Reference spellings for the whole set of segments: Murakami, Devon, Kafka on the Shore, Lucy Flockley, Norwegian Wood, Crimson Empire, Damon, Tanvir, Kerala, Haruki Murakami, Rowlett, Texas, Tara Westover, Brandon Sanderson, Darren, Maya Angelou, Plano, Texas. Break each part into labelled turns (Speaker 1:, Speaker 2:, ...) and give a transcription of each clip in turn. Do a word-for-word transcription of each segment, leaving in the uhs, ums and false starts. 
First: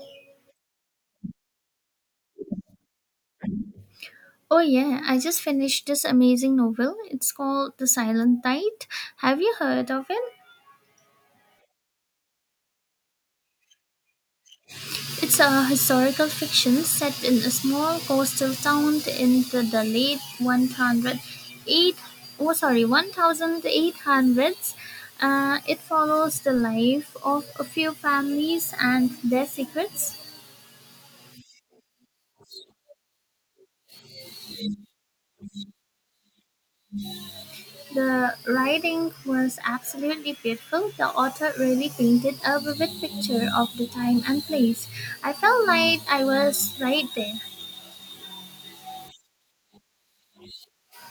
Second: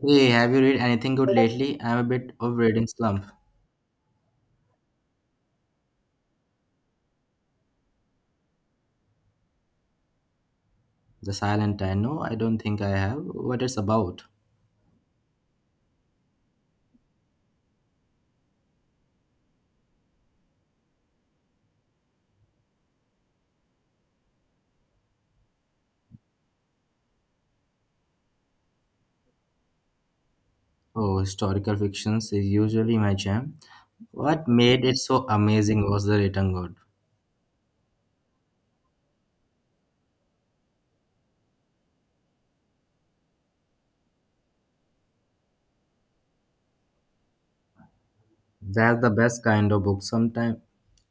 Speaker 1: Hey, have you read anything good lately? I'm a bit of reading slump.
Speaker 2: Oh, yeah, I just finished this amazing novel. It's called The Silent Tide. Have you heard of it?
Speaker 1: The Silent I know, I don't think I have. What it's about?
Speaker 2: It's a historical fiction set in a small coastal town in the, the late one oh eight oh sorry eighteen hundreds. Uh, it follows the life of a few families and their secrets.
Speaker 1: Oh, historical fictions is usually my jam. What made it so amazing was the written good.
Speaker 2: The writing was absolutely beautiful. The author really painted a vivid picture of the time and place. I felt like I was right there.
Speaker 1: That's the best kind of book. Sometimes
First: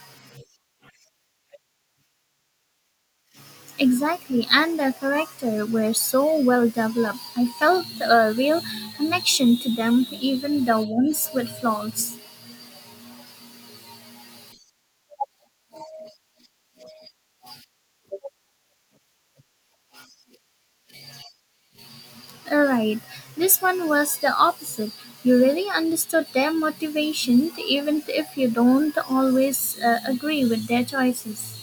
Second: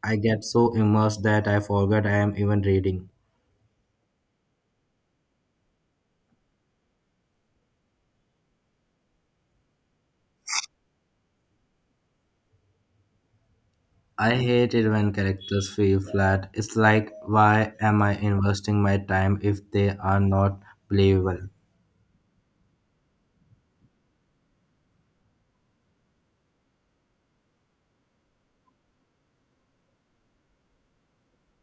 Speaker 1: I get so immersed that I forget I am even reading.
Speaker 2: Exactly, and the characters were so well developed. I felt a real connection to them, even the ones with flaws.
Speaker 1: I hate it when characters feel flat. It's like, why am I investing my time if they are not believable?
Speaker 2: Alright, this one was the opposite. You really understood their motivation, even if you don't always uh, agree with their choices.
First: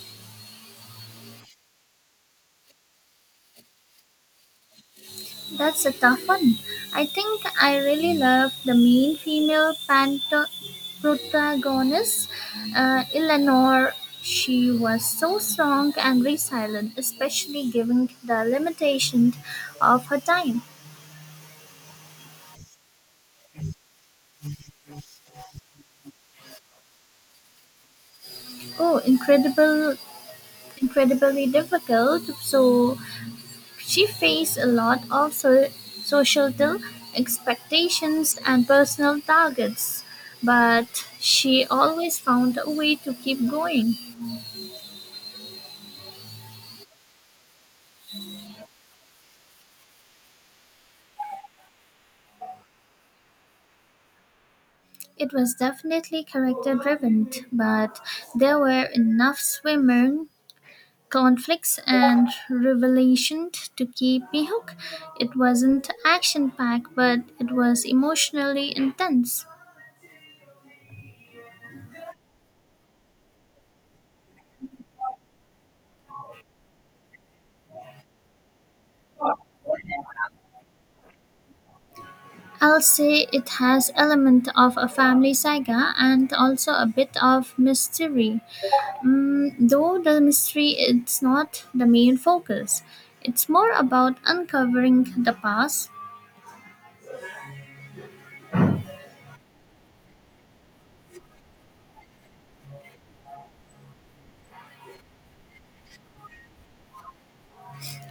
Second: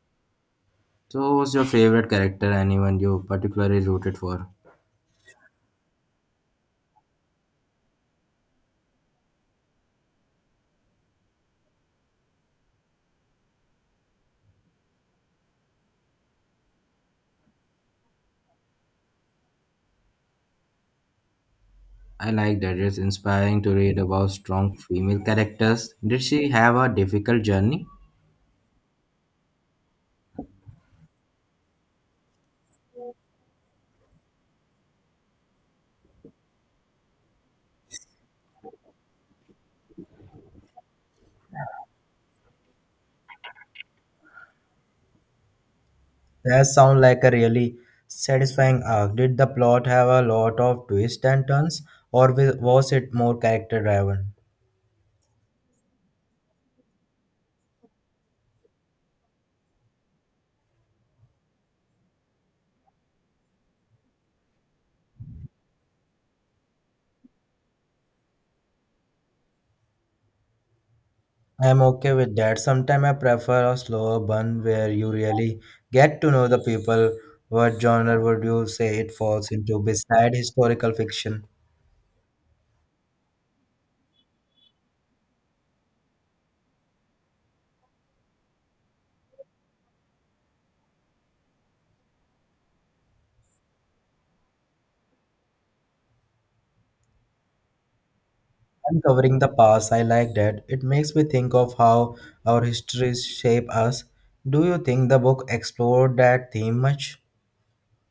Speaker 1: So, who's your favorite character, anyone you particularly rooted for?
Speaker 2: That's a tough one. I think I really love the main female panto- protagonist, uh, Eleanor. She was so strong and resilient, especially given the limitations of her time.
Speaker 1: I like that it's inspiring to read about strong female characters. Did she have a difficult journey?
Speaker 2: Oh, incredible, incredibly difficult. So she faced a lot of so- societal expectations and personal targets, but she always found a way to keep going.
Speaker 1: That sounds like a really satisfying arc. Did the plot have a lot of twists and turns, or wi- was it more character driven?
Speaker 2: It was definitely character driven, but there were enough swimmer conflicts and revelations to keep me hooked. It wasn't action packed, but it was emotionally intense.
Speaker 1: I'm okay with that. Sometimes I prefer a slower burn where you really get to know the people. What genre would you say it falls into beside historical fiction?
Speaker 2: I'll say it has element of a family saga and also a bit of mystery. Mm, though the mystery is not the main focus. It's more about uncovering the past.
Speaker 1: Uncovering the past, I like that. It makes me think of how our histories shape us. Do you think the book explored that theme much?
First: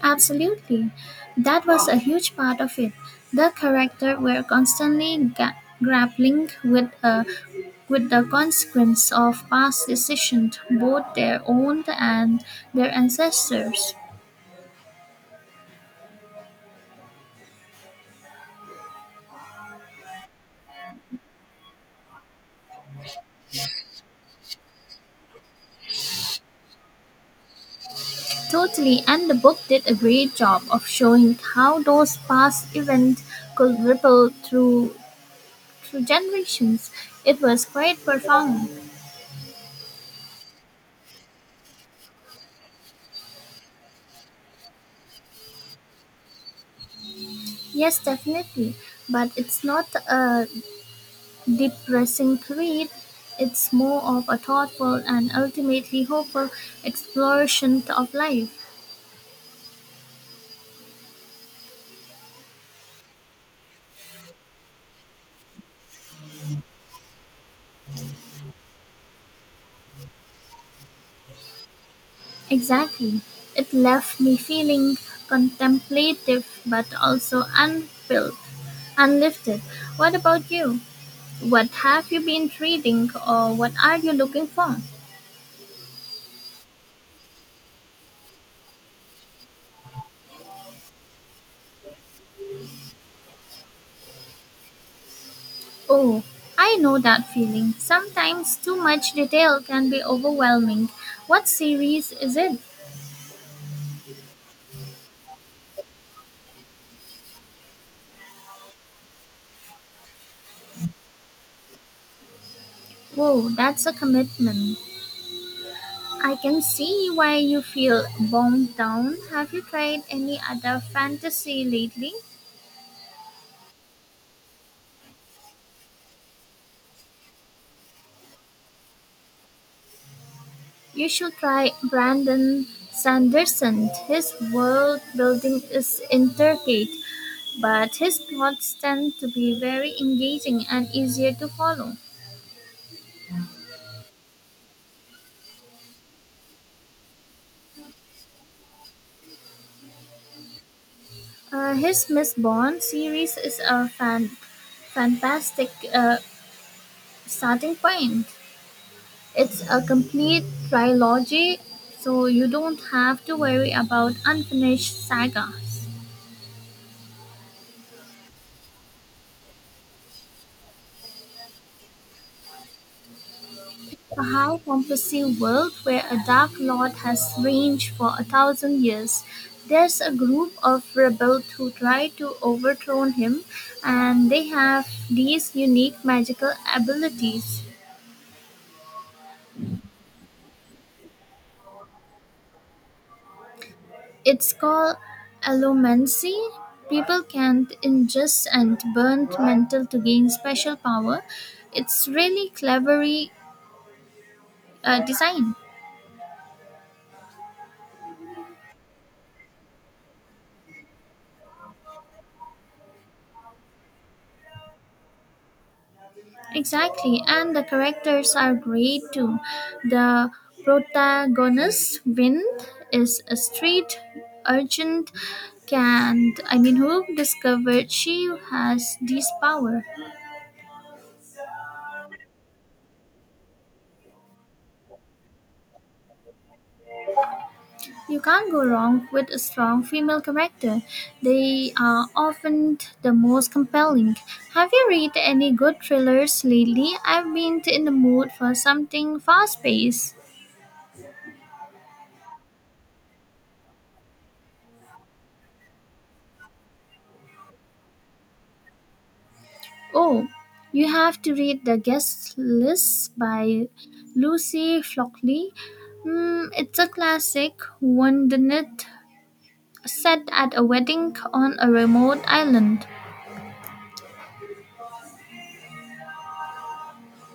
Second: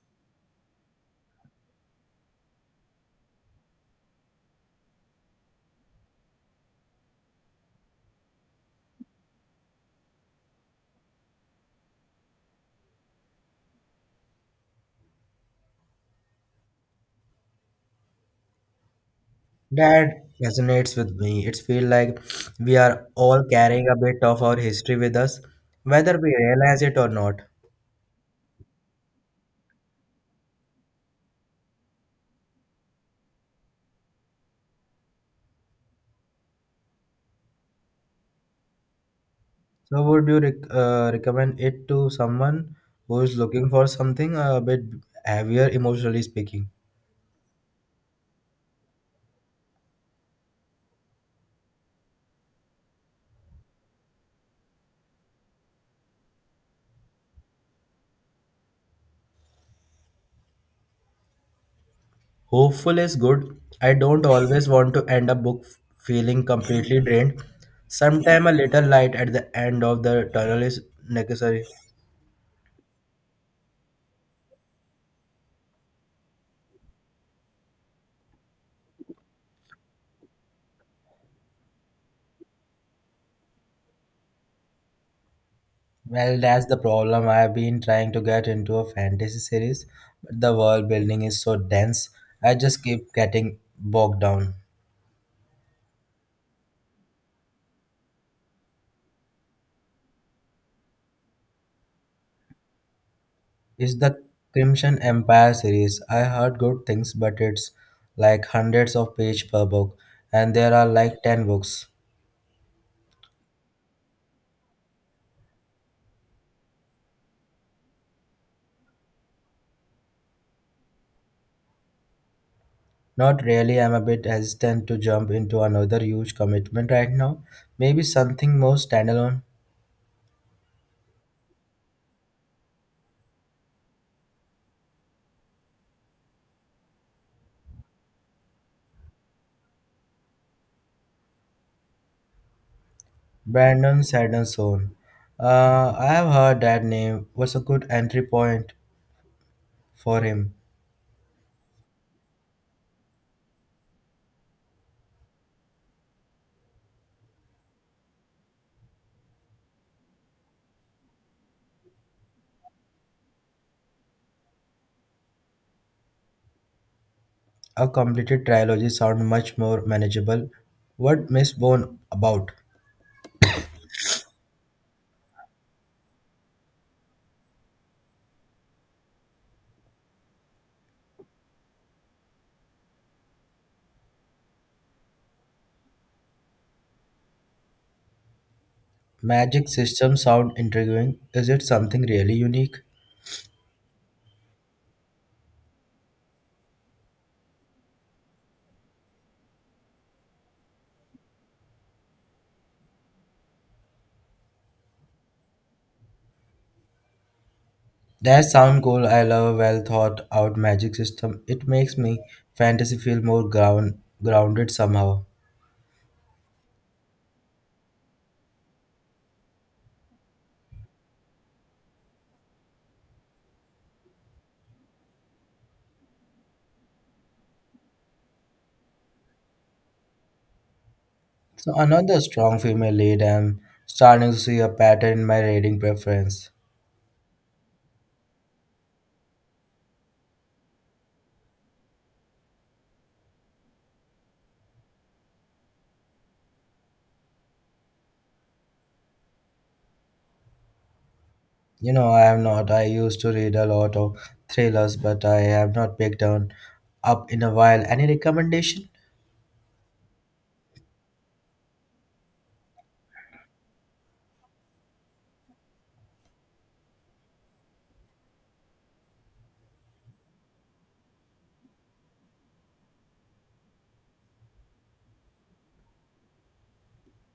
Speaker 2: Absolutely. That was a huge part of it. The characters were constantly ga- grappling with uh, with the consequence of past decisions, both their own and their ancestors.
Speaker 1: That resonates with me. It feels like we are all carrying a bit of our history with us, whether we realize it or not.
Speaker 2: Totally, and the book did a great job of showing how those past events could ripple through through generations. It was quite profound.
Speaker 1: So, would you rec- uh, recommend it to someone who is looking for something a bit heavier, emotionally speaking?
Speaker 2: Yes, definitely, but it's not a depressing read, it's more of a thoughtful and ultimately hopeful exploration of life.
Speaker 1: Hopeful is good. I don't always want to end a book feeling completely drained. Sometime a little light at the end of the tunnel is necessary.
Speaker 2: Exactly. It left me feeling contemplative but also unfilled, unlifted. What about you? What have you been reading or what are you looking for?
Speaker 1: Well, that's the problem. I've been trying to get into a fantasy series, but the world building is so dense, I just keep getting bogged down.
Speaker 2: Oh, I know that feeling. Sometimes too much detail can be overwhelming. What series is it?
Speaker 1: It's the Crimson Empire series. I heard good things, but it's like hundreds of pages per book, and there are like ten books.
Speaker 2: Whoa, that's a commitment. I can see why you feel bogged down. Have you tried any other fantasy lately?
Speaker 1: Not really, I'm a bit hesitant to jump into another huge commitment right now. Maybe something more standalone.
Speaker 2: You should try Brandon Sanderson. His world building is intricate, but his plots tend to be very engaging and easier to follow.
Speaker 1: Brandon Sanderson. Uh, I have heard that name was a good entry point for him.
Speaker 2: Uh, his Miss Bond series is a fan- fantastic uh, starting point. It's a complete trilogy, so you don't have to worry about unfinished sagas.
Speaker 1: A completed trilogy sound much more manageable. What Miss Bone about?
Speaker 2: A high fantasy world where a dark lord has reigned for a thousand years. There's a group of rebels who try to overthrow him, and they have these unique magical abilities.
Speaker 1: Magic system sound intriguing. Is it something really unique?
Speaker 2: It's called allomancy. People can ingest and burn metal to gain special power. It's really cleverly uh, design.
Speaker 1: That sound cool. I love a well thought out magic system. It makes me fantasy feel more ground grounded somehow.
Speaker 2: Exactly, and the characters are great too. The protagonist, Wind, is a street urchin, can I mean who discovered she has this power.
Speaker 1: So another strong female lead I'm starting to see a pattern in my reading preference.
Speaker 2: You can't go wrong with a strong female character. They are often the most compelling. Have you read any good thrillers lately? I've been in the mood for something fast-paced.
Speaker 1: You know, I am not. I used to read a lot of thrillers, but I have not picked on up in a while. Any recommendation?
Speaker 2: Oh, you have to read The Guest List by Lucy Flockley. Mm, it's a classic, wouldn't it set at a wedding on a remote island.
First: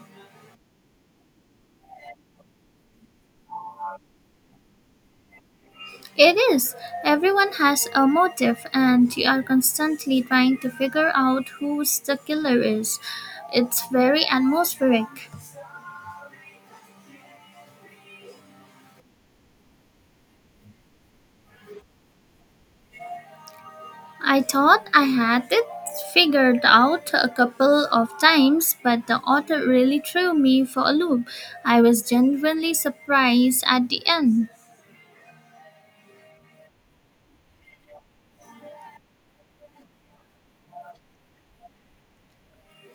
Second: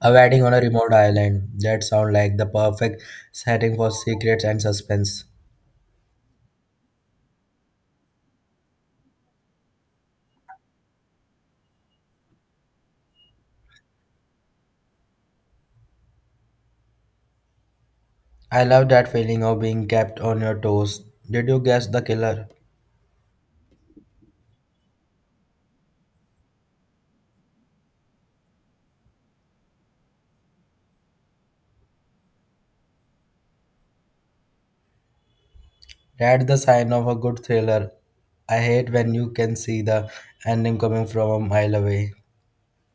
Speaker 1: A wedding on a remote island. That sounds like the perfect setting for secrets and suspense.
Speaker 2: It is. Everyone has a motive, and you are constantly trying to figure out who the killer is. It's very atmospheric.
Speaker 1: I love that feeling of being kept on your toes. Did you guess the killer?
Speaker 2: I thought I had it figured out a couple of times, but the author really threw me for a loop. I was genuinely surprised at the end.
Speaker 1: That's the sign of a good thriller. I hate when you can see the ending coming from a mile away.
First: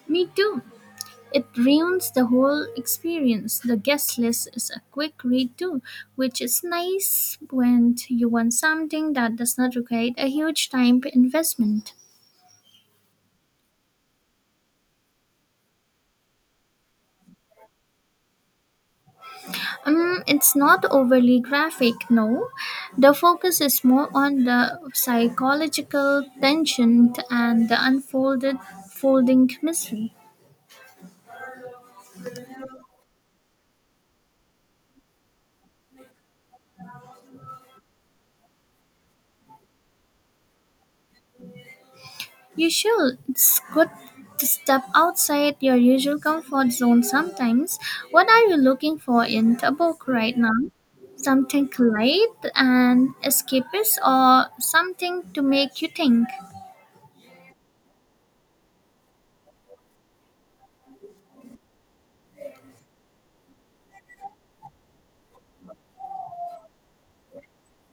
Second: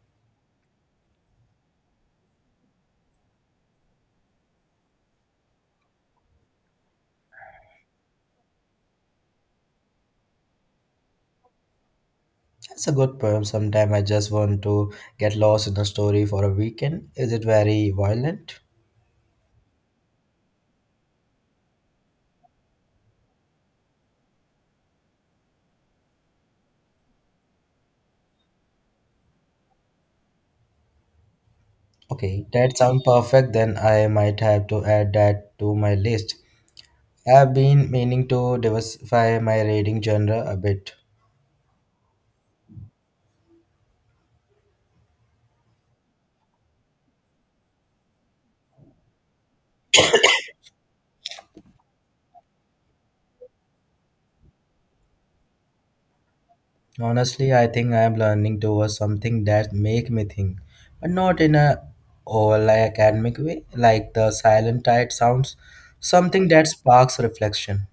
Speaker 2: Me too. It ruins the whole experience. The guest list is a quick read too, which is nice when you want something that does not require a huge time investment.
Speaker 1: It's a good poem. Sometime I just want to get lost in a story for a weekend. Is it very violent?
Speaker 2: Um, it's not overly graphic, no. The focus is more on the psychological tension and the unfolded folding mystery.
Speaker 1: Okay, that sounds perfect. Then I might have to add that to my list. I've been meaning to diversify my reading genre a bit.
Speaker 2: You should. It's good to step outside your usual comfort zone sometimes. What are you looking for in a book right now? Something light and escapist or something to make you think?
Speaker 1: Honestly, I think I am learning towards something that make me think, but not in a all academic way, like the silent tide sounds. Something that sparks reflection.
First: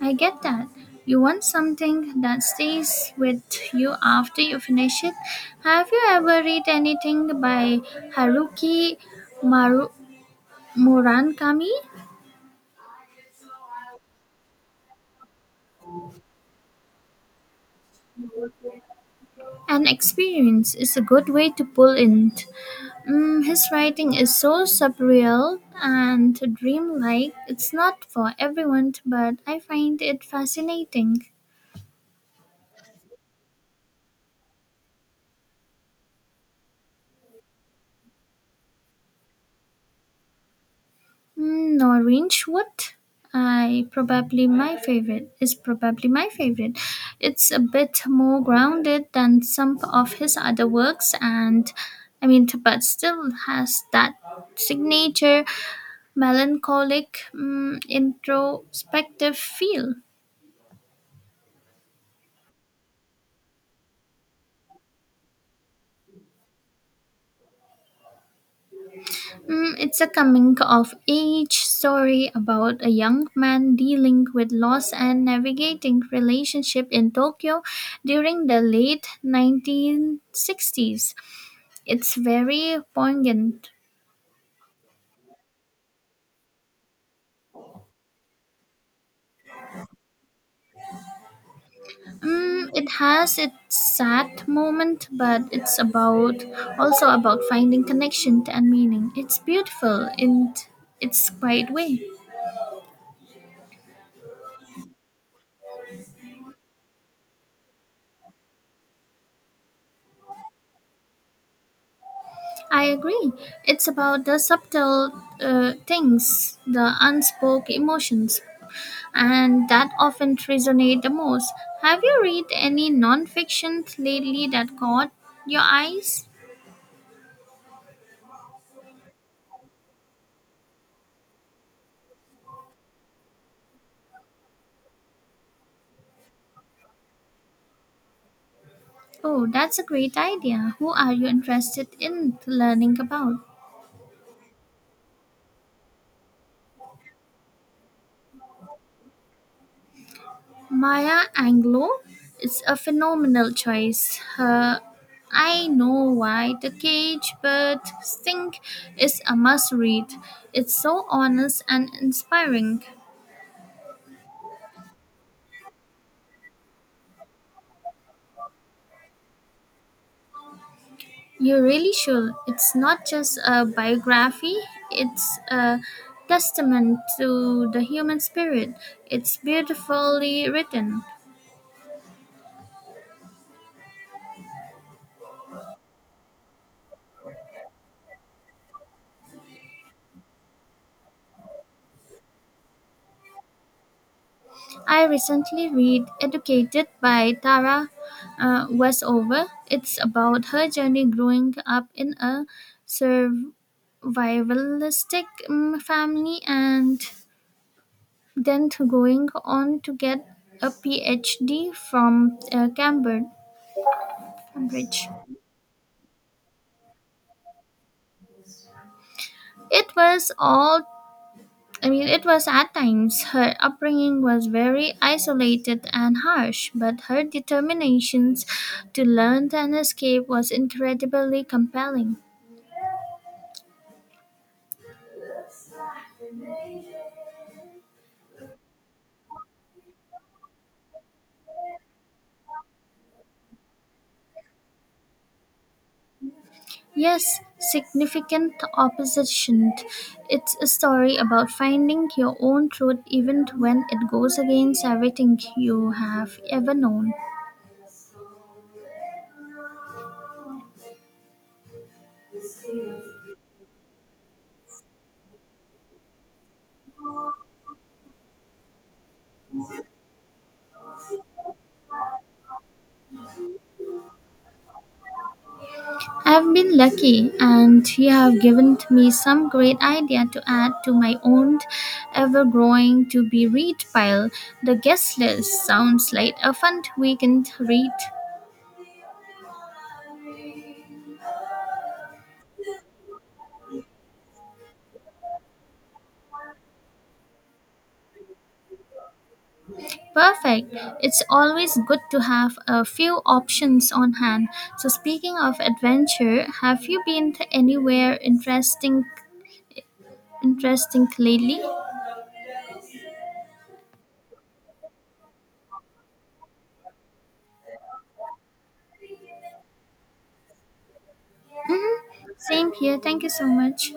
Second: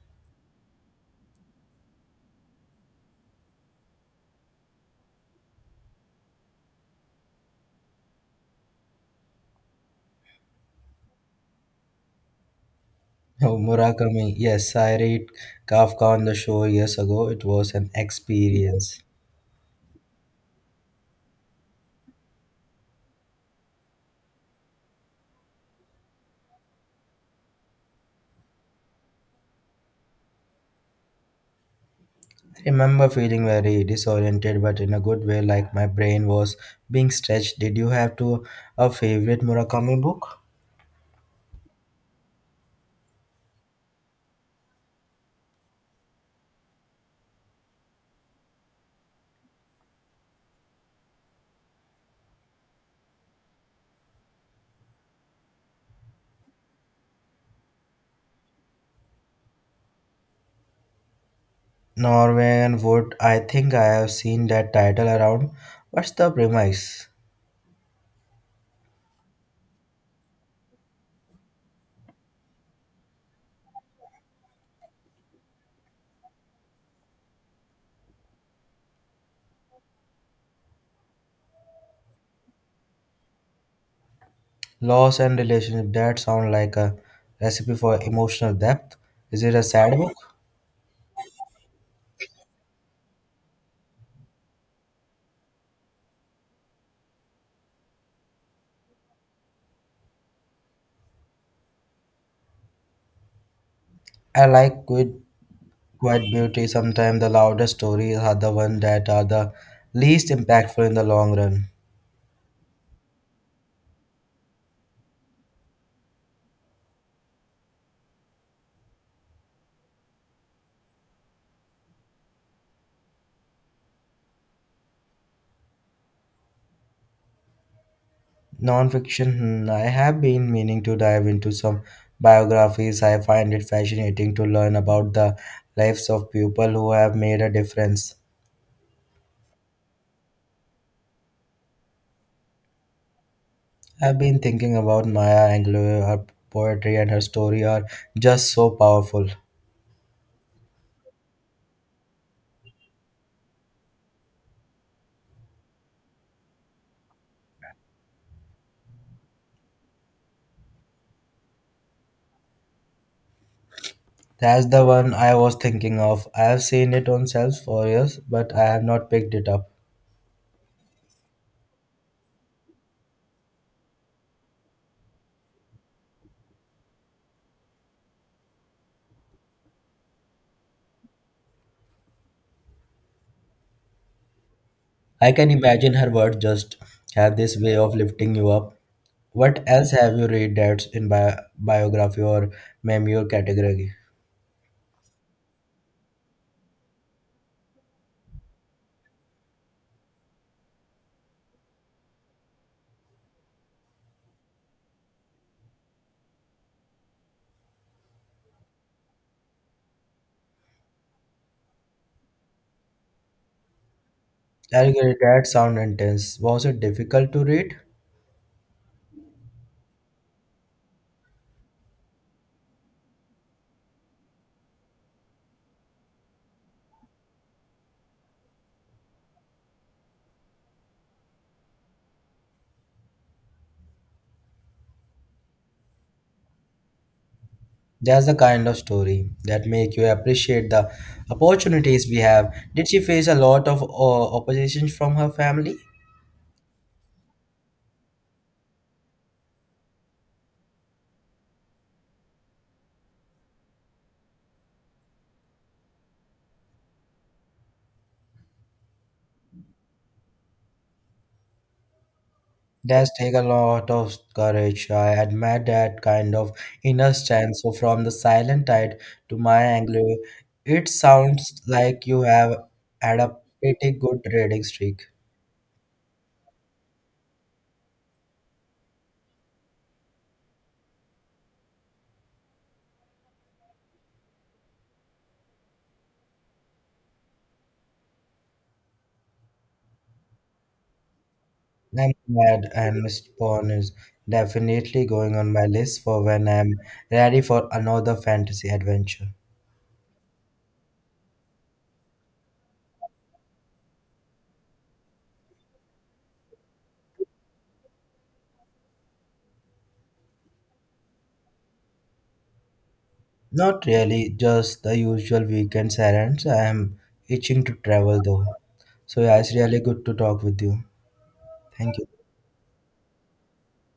Speaker 2: I get that. You want something that stays with you after you finish it. Have you ever read anything by Haruki Maru- Murakami?
Speaker 1: Oh, Murakami. Yes, I read Kafka on the shore years ago. It was an experience.
Speaker 2: An experience is a good way to pull in. Mm, his writing is so surreal and dreamlike. It's not for everyone, but I find it fascinating.
Speaker 1: I remember feeling very disoriented, but in a good way, like my brain was being stretched. Did you have to a favorite Murakami book?
Speaker 2: Mm, orange, what I probably my favorite is probably my favorite. It's a bit more grounded than some of his other works, and I mean but still has that signature melancholic mm, introspective feel.
Speaker 1: Norwegian Wood. I think I have seen that title around. What's the premise?
Speaker 2: Mm, it's a coming of age story about a young man dealing with loss and navigating relationship in Tokyo during the late nineteen sixties. It's very poignant.
Speaker 1: Loss and relationship. That sound like a recipe for emotional depth. Is it a sad book?
Speaker 2: Mm, it has its sad moment, but it's about also about finding connection and meaning. It's beautiful in its quiet way.
Speaker 1: I like good Quiet beauty, sometimes the loudest stories are the ones that are the least impactful in the long run.
Speaker 2: I agree. It's about the subtle uh, things, the unspoke emotions, and that often resonate the most. Have you read any nonfiction lately that caught your eyes?
Speaker 1: Nonfiction, hmm, I have been meaning to dive into some biographies. I find it fascinating to learn about the lives of people who have made a difference.
Speaker 2: Oh, that's a great idea. Who are you interested in learning about?
Speaker 1: I've been thinking about Maya Angelou, her poetry and her story are just so powerful.
Speaker 2: Maya Angelou is a phenomenal choice. Her I Know Why the Cage but Sing is a must read. It's so honest and inspiring.
Speaker 1: That's the one I was thinking of. I have seen it on shelves for years, but I have not picked it up.
Speaker 2: You really should. It's not just a biography, it's a testament to the human spirit. It's beautifully written.
Speaker 1: I can imagine her words just have this way of lifting you up. What else have you read that's in bi biography or memoir category?
Speaker 2: I recently read Educated by Tara uh, Westover. It's about her journey growing up in a survivalistic um, family and then to going on to get a PhD from uh, Cambridge.
Speaker 1: I
Speaker 2: Cambridge.
Speaker 1: get that sound intense. Was it difficult to read?
Speaker 2: It was all I mean, it was at times. Her upbringing was very isolated and harsh, but her determinations to learn and escape was incredibly compelling.
Speaker 1: That's the kind of story that make you appreciate the opportunities we have. Did she face a lot of uh, opposition from her family?
Speaker 2: Yes, significant opposition. It's a story about finding your own truth even when it goes against everything you have ever known.
Speaker 1: That's take a lot of courage. I admire that kind of inner strength. So from the silent tide to my Anglo, it sounds like you have had a pretty good rating streak.
Speaker 2: I've been lucky, and you have given me some great idea to add to my own ever-growing to-be-read pile. The guest list sounds like a fun weekend read.
Speaker 1: I'm glad and mister Pawn is definitely going on my list for when I'm ready for another fantasy adventure.
Speaker 2: Perfect. It's always good to have a few options on hand. So speaking of adventure, have you been to anywhere interesting interesting lately?
Speaker 1: Not really, just the usual weekend errands. I am itching to travel though. So yeah, it's really good to talk with you. Thank
Speaker 2: Hmm.
Speaker 1: you.
Speaker 2: Same here. Thank you so much.